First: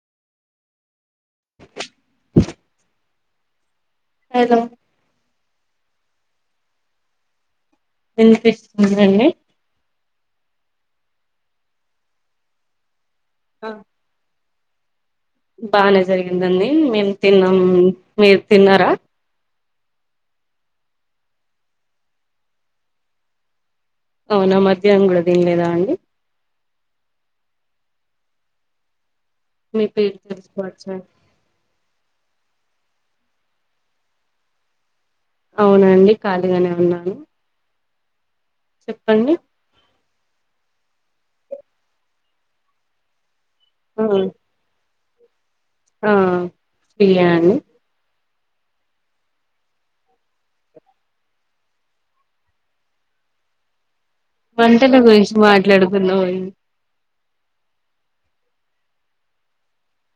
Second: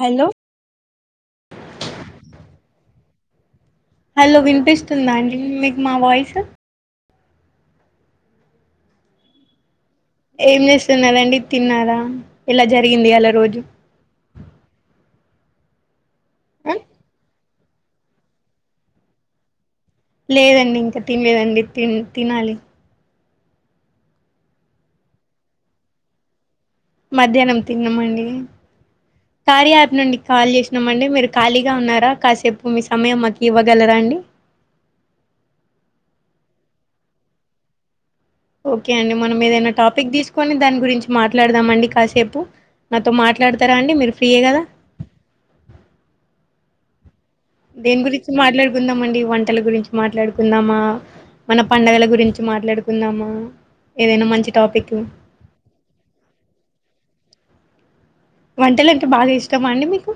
Hello hello వినిపిస్తుదండి మీక్ మా వాయిసు విన్పిస్తుందడి ఏం చేస్తున్నారండి తిన్నారా ఇలా జరిగింది అలా రోజు బాలే జరిగిదండి ఆ మేము తిన్నాం మ్మ్ మీర్ తిన్నారా లేదండి ఇంకా తినలేదండి తిన్ తినాలి అవునా మధ్యానం కూడా తినలేదా అండి మధ్యానం తిన్నామండి కార్య మీ యాప్ పేరు నుండి కాల్ తెలుసుకోవచ్చా చేసినామండి మీరు ఖాళీగా ఉన్నారా కాసేపు మిస్ సమయం మాకివ్వగలరా అండి అవునండి కాళీగానే ఉన్నాను ఓకే అండి చెప్పండి మనం ఏదైనా టాపిక్ తీసుక్ కొని దాని గురించి మాట్లాడుదామండి కాసేపు నాతో మాట్లా డుతారా అండి ఆ మీరు ఫ్రీయే కదా ఆ ఫ్రీయే అండి దేన్ గురి మాట్లాడుకుందామాండి వంటల గురించి మాట్లాడుకుందామా, మన పండగల గురించి మాట్లాడుకుందామా ఏదైనా మంచి టాపిక్ వంటల గురించి మాట్లాడుకుందామే వంటలంటే బాగా ఇష్టమండి మీకు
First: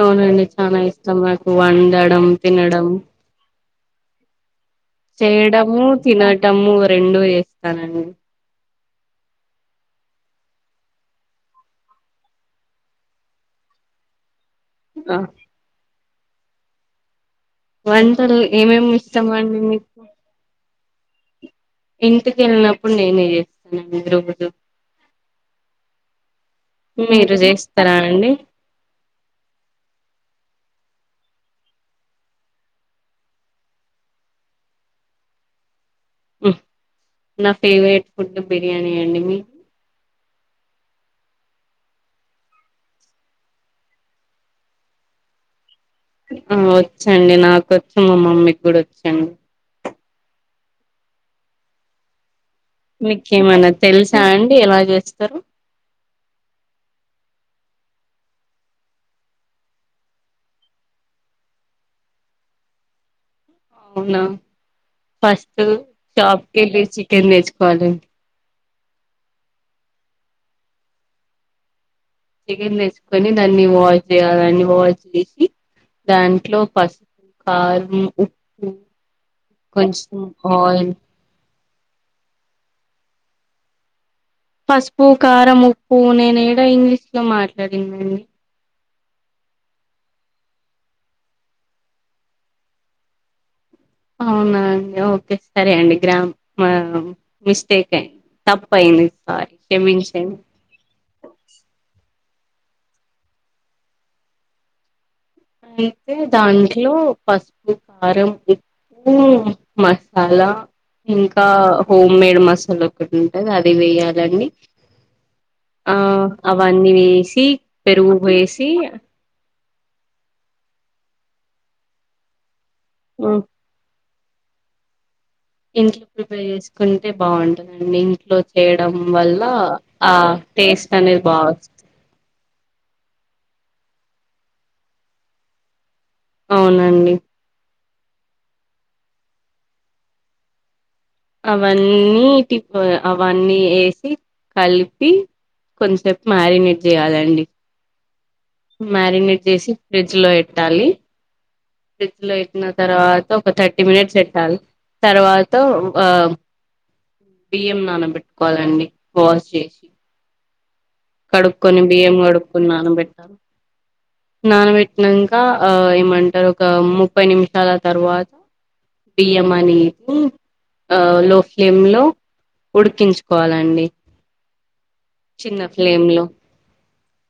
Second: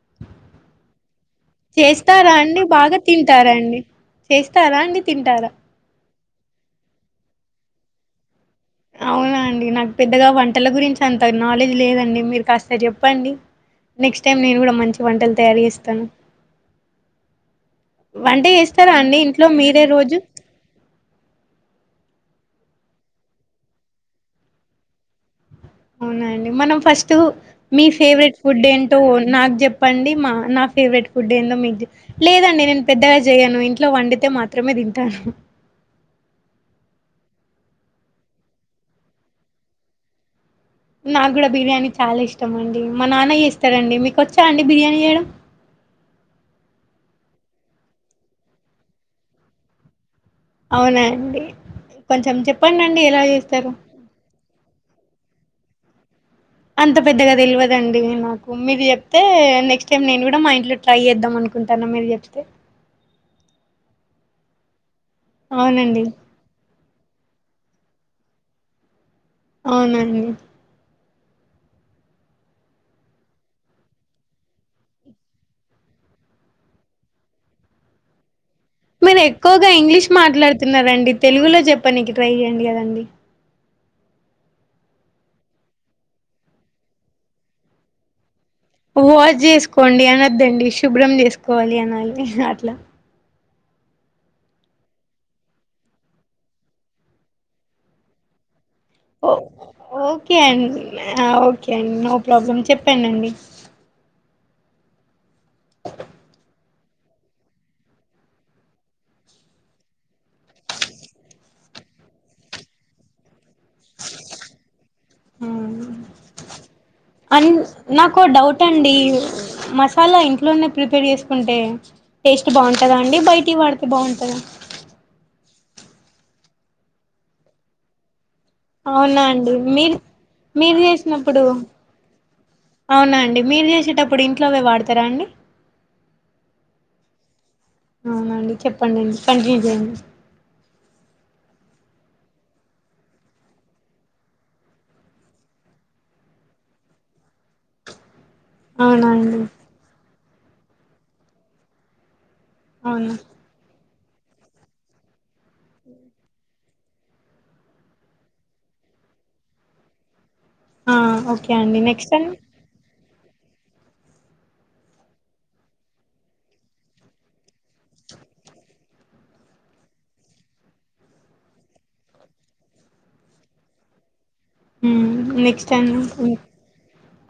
అవునండి చాలా ఇష్టం నాకు వండడం, తినడం చేస్ చేయడము, తినటము రెండు ఏ [unintelligible] అవునాండి నాకు పెద్దగా వంటల గురించి అంత నాలెడ్జ్ లేదండి మీరు కాస్త చెప్పండి నెక్స్ట్ నేను కూడా మంచి ఆ వంటలు తయారు చేస్తాను వంటలు వంటే ఏమేమి చేస్తారా అండి ఇష్టం ఇంట్లో మీరే మీకు రోజు ఇంటికి వెళ్ళినప్పుడు నేనే చేస్తానండి రోజు అవునాండి మనం ఫస్ట్ మీరు మీ చేస్తారా అండి ఫేవరెట్ ఫుడ్ ఏంటో నాకు చెప్పండి మా నా ఫేవరెట్ ఫుడ్ ఏందో మీకు లేదండి నేను పెద్దగా చేయను ఇంట్లో వండితే మాత్రమే తింటాను నా ఫేవరెట్ ఫుడ్ బిర్యానీ అండి మీకు నాకు కూడా బిర్యానీ చాలా ఇష్టం అండి మా నాన్న చేస్తారండి మీకు వచ్చా అండి బిర్యానీ చేయడం ఆ వచ్చండి నాకొచ్చు, మా మమ్మీకి కూడా వచ్చండి అవునా అండి కొంచెం చెప్ మీకేమన్నా తెలుసా అం ఎలా చేస్తారు అంత పెద్దగా తెల్వదండీ నాకు మీరు చెప్తే నెక్స్ట్ టైం నేను కూడా మా ఇంట్లో ట్రై చేద్దాం అనుకుంటాను మీరు చెప్తే అవునా ఫస్ట్ అవునండి షాప్కెళ్ళి చికెన్ తెచ్చ్ కోవాలి అవునండి చికెన్ తెచ్చుకొని దాన్ని వాష్ చేయాలి అండి దాన్ని వాష్ చేసి దాంట్లో పసుపు, కారం, ఉప్పు మీరు ఎక్కువగా ఇంగ్లీష్ కొంచెం ఆయిల్ మాట్లాడుతున్నారండి తెలుగులో చెప్ ప్పనికె ట్రై చేయండి కదండి. పసుపు, కారం, ఉప్పు, నేను ఏడ ఇంగ్లీష్ లో మాట్లాడిన అండి! వాష్ చేసుకోండి అనొద్దండి శుభ్రం చేసుకోవాలి అనాలి అట్లా. అవునా అండి ఓకే సరే అండి గ్రామర్ మిస్టేక్ అయ్యింది తప్ ఓకే అం ఓకే అండి నో ప్రాబ్లమ్ చెప్పండి అండి అయితే దాంట్లో పసుపు, కారం, ఉప్పు, మసాలా, ఇంకా హోమ్ మేడ్ మసాలా ఒకటి ఉంటది అది వెయ్యాలండి. ఆఁ అవన్నీ వేసి, అన్ పెరుగు నాకు డౌట్ వేసి, అండి మసాలా ఇంట్లోనే ప్రిపేర్ చేసుకుంటే టేస్ బాగుంటదా అండి, హ్మ్. బయటివీ వాడితే బాగుం టదా ఇంట్లో ప్రిపేర్ చేసుకుంటే బాగుంటదండి ఇంట్లో చేయడం అవునా వల్ల అండి మీరు ఆ మీరు టేస్ట్ అనేది చేసినప్పుడు బాగా వస్తది. అవునా అండి మీరు చేసేటప్పుడు ఇంట్లోవే వాడతారా అండి? అవునండి. అవునా అండి చెప్పండి కంటిన్యూ చేయండి. అవన్నీ ఇటి అవన్నీ ఏసి కలిపి కొంచసేపు మ్యారినేట్ చేయాలండి. అవునా అండి మ్యారినేట్ చేసి ఫ్రిడ్జ్ లో పెట్టాలి లో పెట్టిన అవునా తర్వాత ఒక థ థర్టీ మినిట్స్ పెట్టాల్ తర్వా త ఆఁ బియ్యం నానబెట్టుకోవాలండి వాష్ జేసి ఓకే అండి కడుక్కొని నెక్స్ట్ బియ్యం అండి కడుక్కొని నాన బె నానబెట్టినంక ఆ ఏమంటారు ఒక ముప్పై నిమి సాల తర్వాత బియ్యం అనేసి ఆ లో ఫ్లేమ్లో ఉడికించుకోవాలండి. హ్మ్ చిన్న నెక్స్ట్ టైమ్ ఫ్లేమ్ లో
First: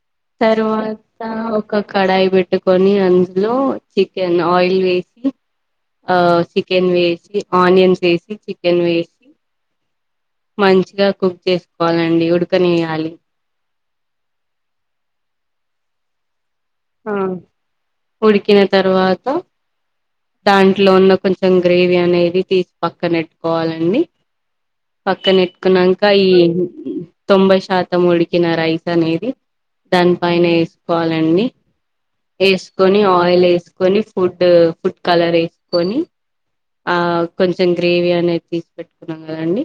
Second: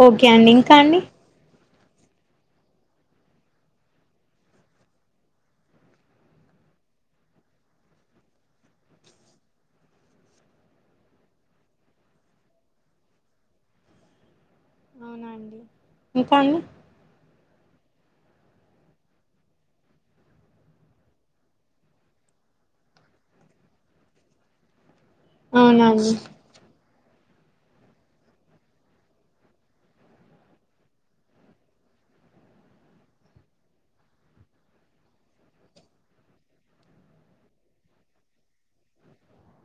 ఓకే అండి ఇంకా అండి. తర్వాత ఒక కడాయి పెట్టుకొని అందులో చికెన్ ఆయిల్ వేసి ఆ చికెన్ వేసి ఆనియన్స్ వేసి చికెన్ వేసి మంచిగా కుక్ చేసుకోవాలండి ఉడు కనియ్యాలి. అవునా అండి ఇంకా అండి, ఆ ఉడికిన తర్వాత దాంట్లో ఉన్న కొంచెం గ్రేవీ అనేది తీసి పక్కనెట్టుకోవాలండి. పక్కనెట్టుకున్నాంక అవునండి ఈ తొంభై శాతం ఉడికిన రైస్ అనేది దాని పైన వేసుకోవాలండి. ఏస్కొని ఆయిల్ ఏస్కొని ఫుడ్ ఫుడ్ కలర్ ఏస్కొని ఆ కొంచెం గ్రేవీ అనేది తీసి పెట్టుకున్నం కదండి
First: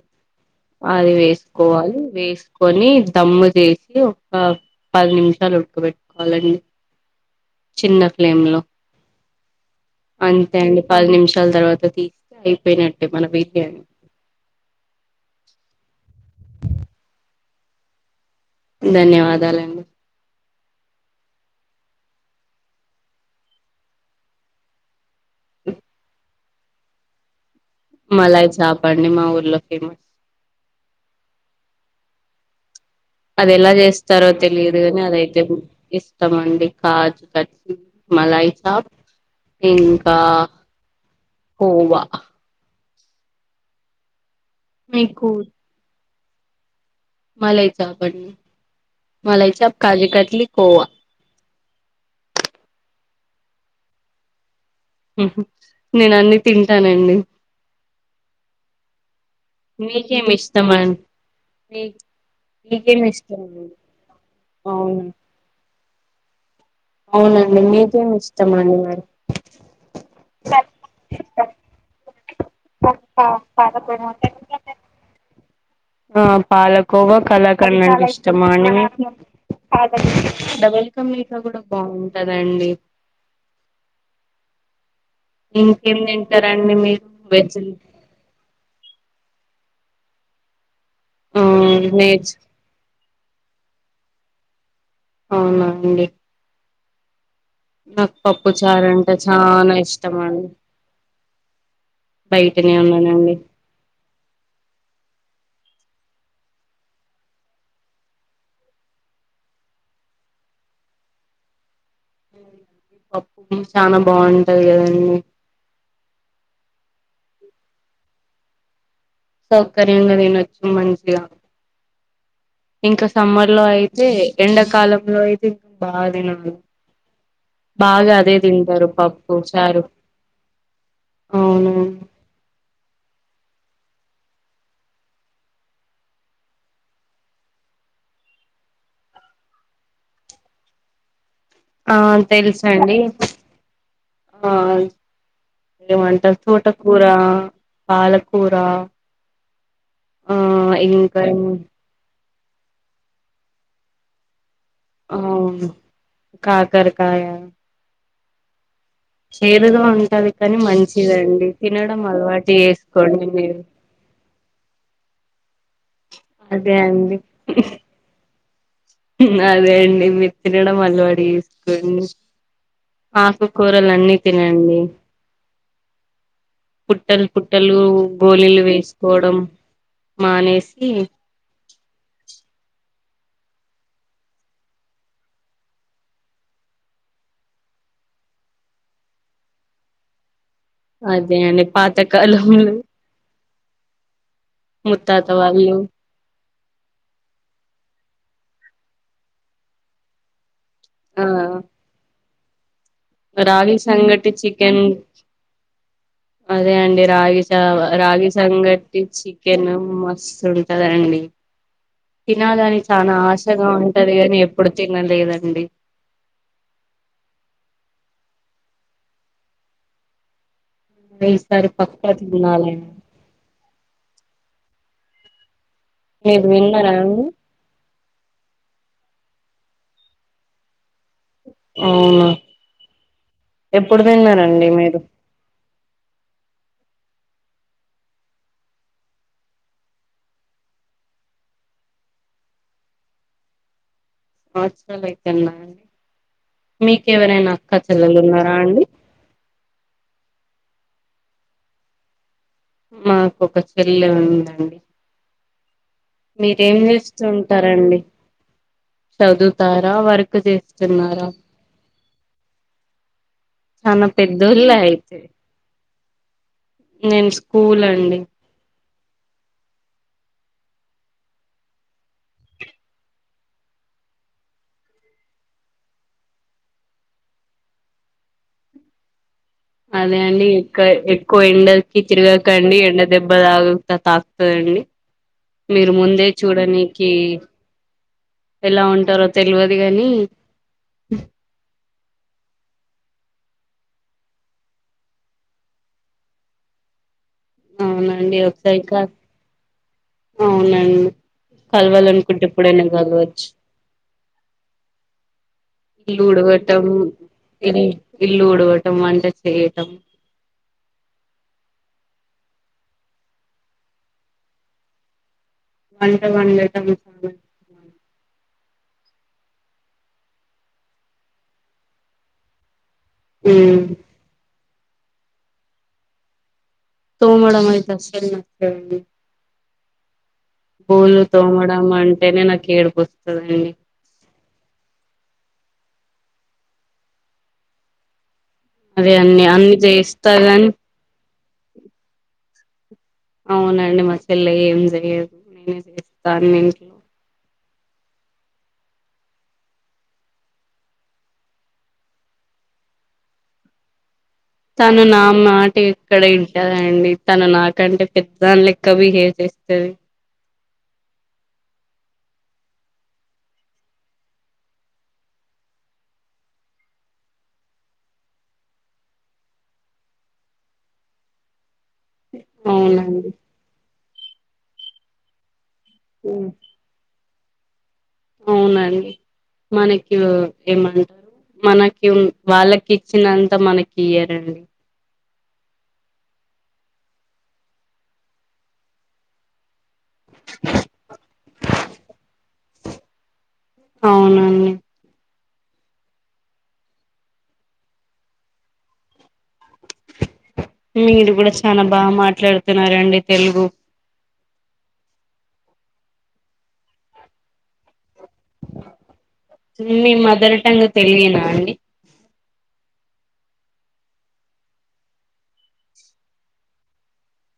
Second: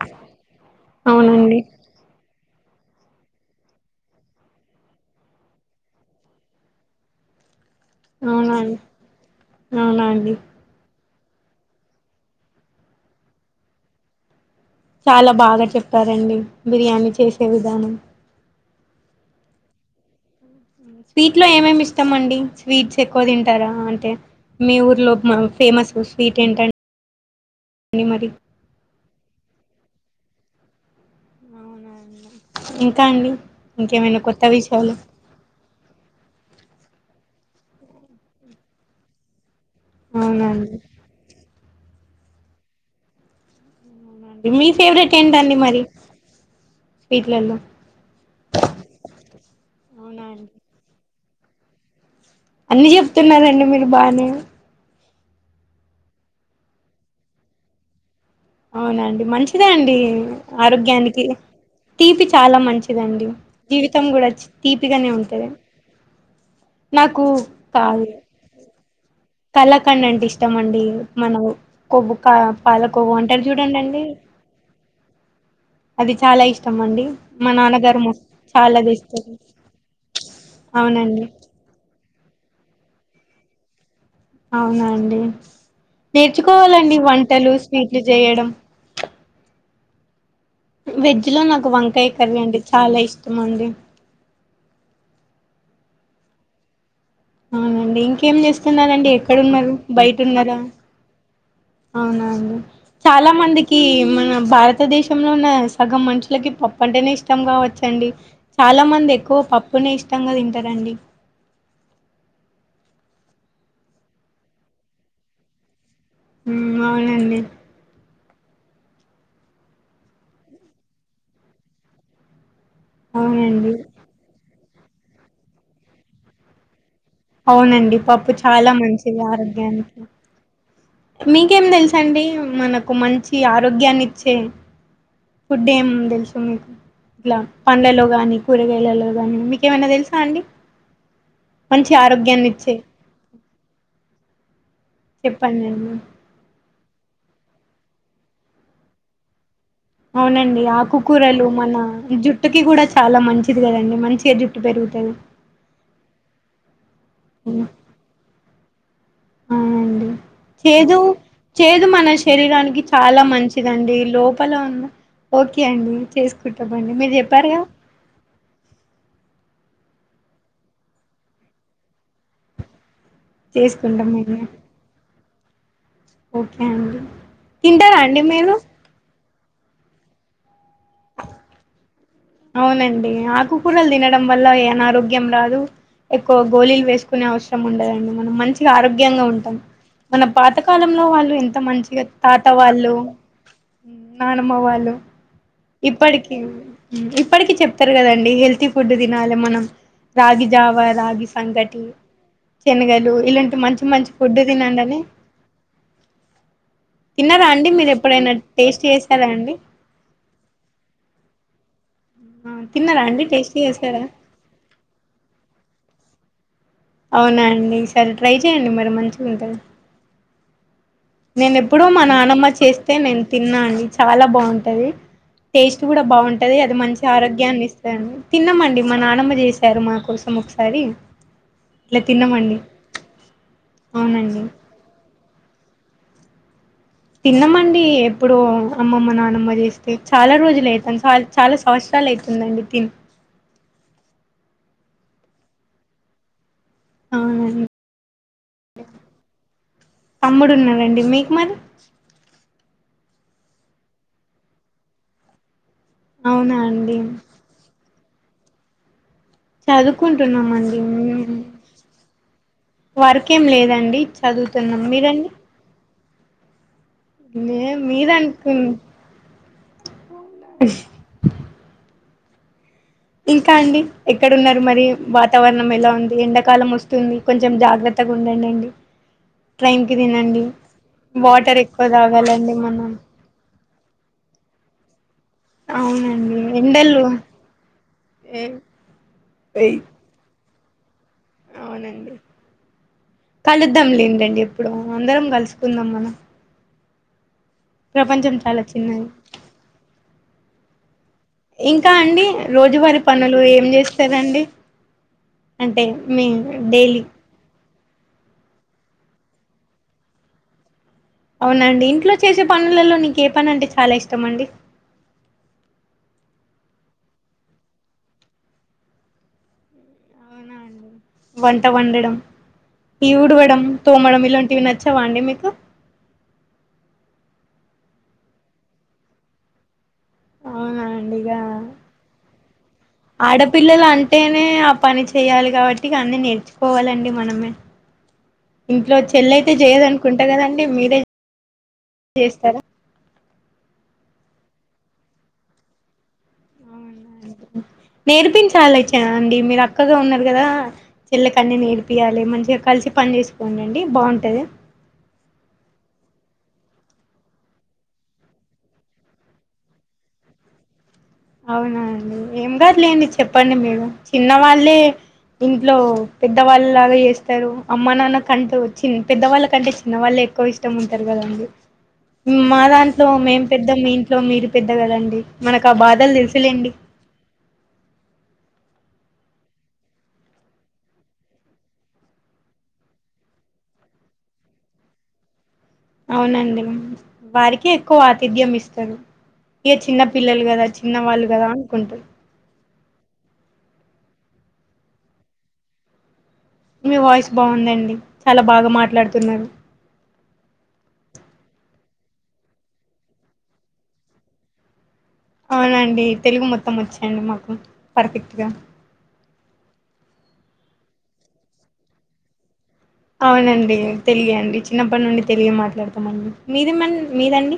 అది అవునండి వేసుకోవాలి వేస్ కొని దమ్ము చేసి ఒక పది నిమిషాలు ఉడకబెట్టుకోవాలండి. చిన్న ఫ్లేమ్ లో అవునండి అవునండి అంతే అండి పది నిమిషాలు షాల తర్వాత తీస్తే అయిపోయినట్టే మన బిర్యానీ చాలా బాగా చెప్ ప్తారండి బిర్యానీ చేసి చెప్పే విధానం ధన్యవాదాలండి స్వీట్ లో ఏమేమి ఇష్టం అండి స్వీట్స్ ఎక్కువ తింటారా అంటే మీ ఊర్లో ఫేమస్ స్వీట్ ఇంకేంటండి మలాయ చాపండి మా ఊర్లో ఫేమస్ ఎ అది ఎలా చేస్తారో తెలియదు గానీ అదయితే ఇస్టమండి కాజు కచ్చి మలాయి చాప ఇంకా అవునండి కోవా అవునండి మీ ఫేవరెట్ ఏంటండి మరి స్వీట్లలో మలా ఇ చ మలా అవునా కాజికట్లీ అండి కోవా అన్ని చెప్తున్నారండి మీరు బానే నేను అన్ని తింటానండి అవునండి మంచిదా అండి మీకేమి ఇష్టమండి ఆరోగ్యానికి మీ తీపి చాలా మీకేమి మంచిదండి ఇష్టం జీవితం కూడా అవునా తీపిగానే ఉంటది నాకు అవునండి మీకేమి ఇష్టం అనివరి కళాకండ్ అంటే ఇష్టం అండి మనం కోబ అది ఆ చాలా ఇష్టం అండి పాలకోవా మా కళాక అంటే నాన్నగారు మస్త్ ఇష్టమా అని చాలా తెస్తారు డాబాలుకా అవునండి మీటా బాగు అదండి అవునా అండి తింటారండి నేర్చుకోవాలండి మీరు వంటలు వెజ్ స్వీట్లు చేయడం వెజ్ లో ఆ నాకు వంకాయ వెజ్ కర్రీ అండి చాలా ఇష్టం అందిడి అవునా అండి అవునండి నాకు ఇంకేం పప్పు చారు చేస్తున్నారండి అంటే ఎక్కడున్నారు చానా ఇష్టం బయట అండి ఉన్నారా అవునండి బయటనే చాలా ఉన్నానండి మందికి మన భారతదేశం ంలో ఉన్న సగం మనుషులకి పప్పు అంటేనే ఇష్టం కావచ్చండి చాలా మంది ఎక్కువ పప్పునే ఇష్టంగా తింటారండి పప్పు చాలా బాగుంటది కదంీ హ్మ్మ్ అవునండి సౌకర్యంగా తినొచ్చా మంచిగా ఇంక సమ్మర్ లో అవునండి అయితే ఎండ కాలంలో అయితే ఇం బాగా తినదు అవునండి పప్పు చాలా మంచిది పప్పు చారు ఆరోగ్యానికి మీకేం అవును తెలుసండి మనకు మంచి ఆరోగ్యాన్ని ఇచ్చే ఫుడ్ ఏం తెలుసు మీకు ఇట్లా పండ్లలో కానీ కూరగాయలలో కానీ మీకేమైనా తెలుసా అండి మంచి ఆ ఆరోగ్యాన్ని ఇచ్చే తెలుసండి ఆ చెప్పండి అండి ఏ మంటరు తోటకూరా పాలకూరా అవునండి ఆకుకూరలు మన జుట్టుకి ఇకి కూడా చాలా మంచిది కదండి మంచిగా జు పెరుగుతోను కాకర కాయా చేదు గా అవునండి ఉంటది కానీ చేదు మంచిదండి చేదు తినడం మన అలవాటు చేసుకోండి మీరు ప ఓకే [unintelligible] అండి అదే చేసుకుంటామండి మీరు అండి చెప్పారుగా అదే అండి మీరు తినడం అలవాటు చేసుకోండి ఆకుకూరలు చేసుకుంటాం అన్నీ మేము తినండి ఓకే అండి పుట్టలు పుట్టలు తింటారా అండి మీరు గోలీలు వేసుకోవడం మానేసి అవునండి ఆకుకూరలు తినడం వల్ల ఏ అనారోగ్యం రాదు ఎక్కువ గోళీలు వేసుకునే అవసరం ఉండదండి మనం మంచిగా ఆరోగ్యంగా ఉంటాం మన పాతకాలంలో వాళ్ళు అదే ఎంత అండి మంచిగా పాతకాలంలో తాతవాళ్ళు హ నానమ్మ వాళ్ళు ముత్తాత వాళ్ళు ఇప్పటికి ఇప్పటికి చెప్తారు కదండి హెల్తీ ఫుడ్ తినాలి మనం రాగి జావ ఆ రాగి సంఘటి రాగి సంగటి చికెన్ తినండి అని అదే అండి రాగి తిన్నారా అండి జావ మీరు రాగి ఎప్పుడైనా టేస్ట్ సంగటి చేసారా అండి చికెన్ మస్తు ఉంటుంది ఉంటదండి తినాలని తిన్నారా చానా అండి టేస్ట్ ఆశగా చేసారా ఉంటది కాని ఎప్పుడు తినలేదండి అవునా అండి సరే ట్రై చేయండి మరి మంచిగా ఉంటది నేను ఈసారి ఎప్పుడో మా పక్కా నానమ్మ తినాలండి చేస్తే నేను తిన్నా అండి చాలా బాగుంటుంది తది టేస్ట్ కూడా మీరు బాగుంటది అది విన్నారా మంచి అండి ఆరోగ్యాన్ని ఇస్తుందిని తిన్నామండి మన మా అమ్మ చేసారు మా కోసం ఒకసారి ఇట్లా అవునా తిన్నామండి ఎప్పుడు అవునండి తిన్నారండి మీరు తిన్నామండి ఎప్పుడు అమ్మమ్మ నానమ్మ చేస్తే చాలా రోజులు అయితాంది సారీ చాలా సంవత్సరాలు అవుతుందండి తిన్ సంవత్సరాలు అయితుందా అండి మీకెవరైనా అవునండి అక్క చెల్లెలున్నారా అండి తమ్ముడు ఉన్నాడండి మీకు మరి మాకు ఒక చెల్లె ఉందండి అవునా మీరేం అండి చేస్తుంటారండి చదువుతారా వర్క్ చేస్తున్నారా వర్కు వర్క్లేదడి చానా పెద్దోళ్ళే చదువుతున్నాం అయితే మీరండి నేను నే స్కూల్ మీర అండి అనుకు అస్ ఇంకా అండి ఎక్కడన్నారు మరి వాతావరణం ఎలా ఉంది ఎండాకాలం వస్తుంది కొంచెం జాగ్రత్తగా ఉండడి అండి అదే అండి ఎక్క ఎక్కువ ఎండకి తాగాలండి తిరగాకండి మనం ఎండ దెబ్బ తాగు త తాకుతందండి మీరు ముందే అవునండి ఎండలు చూడనికి ఎలా ఉంటారో వెయ్ తెలవదు కానీ అవునండి కలుద్దాం లేదండి ఎప్పుడు అందరం కలుసుకుందాం మనం ప్రపంచం అవునండి చాలా ఒకసారి చిన్నది క అవునండి ఇంకా అండి కలవాలనుకుంటే ఎప్పుడైనా రోజువారి పనులు కలవచ్చు ఏం చేస్తారండి అంటే ఇల్లు మీరు ఉడవటం డైలీ ఇల్ ఇల్లు ఉడవటం వంట చేయటం అవునండి ఇంట్లో చేసే పనులలో నీకు ఏ పని అంటే చాలా ఇష్టం అండి వంట వండటం వచ్చా అవునా అండి వంట వండడం ఈ ఉడవడం ఉమ్ తోమడం ఇలాంటివి నచ్చ చ్చవాండి మీకు తోమడం ఇట్లా శ్రమఅండి అవునా అండి పూలు ఇక తోమడం అంటేనే నాకు ఏడుపు వస్తుందండి ఆడపిల్లలు అంటేనే ఆ పని చేయాలి కాబట్టి ఇగా అని నేర్చుకోవాలండి మనమే ఇంట్లో అదే చెల్ల అన్ని అయితే అన్ని చేయదు అనుకుంటా చేస్తా కదండి గాని మీరే చేస్తారా అవునండి మా చెల్ల ఏం చెయదు నేనే చేస్తా అని ఇంట్లో నేర్పించలి అయితే అండి మీరు అక్కగా ఉన్నారు కదా చెల్లకన్నీ నేర్పియాలి మంచిగా కలిసి పని చేసుకోండి బాగుంటది తను నా మాట ఎక్కడ వింటాది అండి తను నాకంటే పెద్దదాని లేక బిహేవ్ చేస్తాది అవునా అండి ఏం కాదులేండి చెప్పండి మీరు చిన్న వాళ్ళే ఇంట్లో పెద్దవాళ్ళలాగా చేస్తారు అమ్మ నాన్న కంటూ చి పెద్దవాళ్ళకంటే చిన్న వాళ్ళే ఎక్కువ ఇష్టం ఉంటది కదండి మా దాంట్లో అవునండి మేం పెద్ద మేం లో మీరు పెద్దగదండి మనకు ఆ బాధ వాల్ ఉమ్ తెలుసులేండి అవునండి మనకి ఏమంటారు మనకి వాళ్ళకి ఇచ్చినంత మనకి ఇయరండి అవునండి వారిక ఎక్కువ ఆతిథ్యం ఇస్తరు ఇక చిన్న పిల్లలు కదా చిన్న వాళ్ళు కదా అనుకుంటరు అవునండి మీ వాయిస్ బాగుందండి చాలా బాగా మాట్లాడుతున్నారు మీది కూడా చాలా బాగా మాట్లాడుతున్నారండి తెలుగు అవునండి తెలుగు మొత్తం వచండి మాకు పర్ఫెక్ట్గా మీ మదర్ టంగ్ తెలియదా అండి అవునండి తెలియ అండి చిన్నప్పటి నుండి తెలిగే మాట్లాడతామండి మీది మన్ మీదండి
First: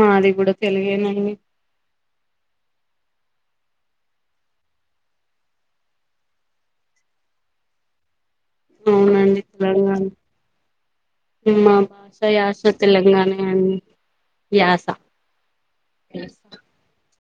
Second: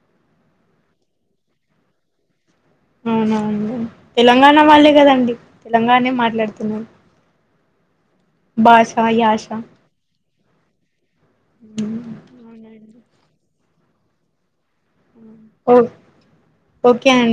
మాది కూడా తెలిగేనండి అవునా అండీ తెలంగాణ వాళ్ళే కదండి తెలంగాణే మాట్లాడుతున్నారు బాష యాష ఇ మా బాషా యాషా తెలంగాణ అండ్ యాస ఓ ఓ క్యాన్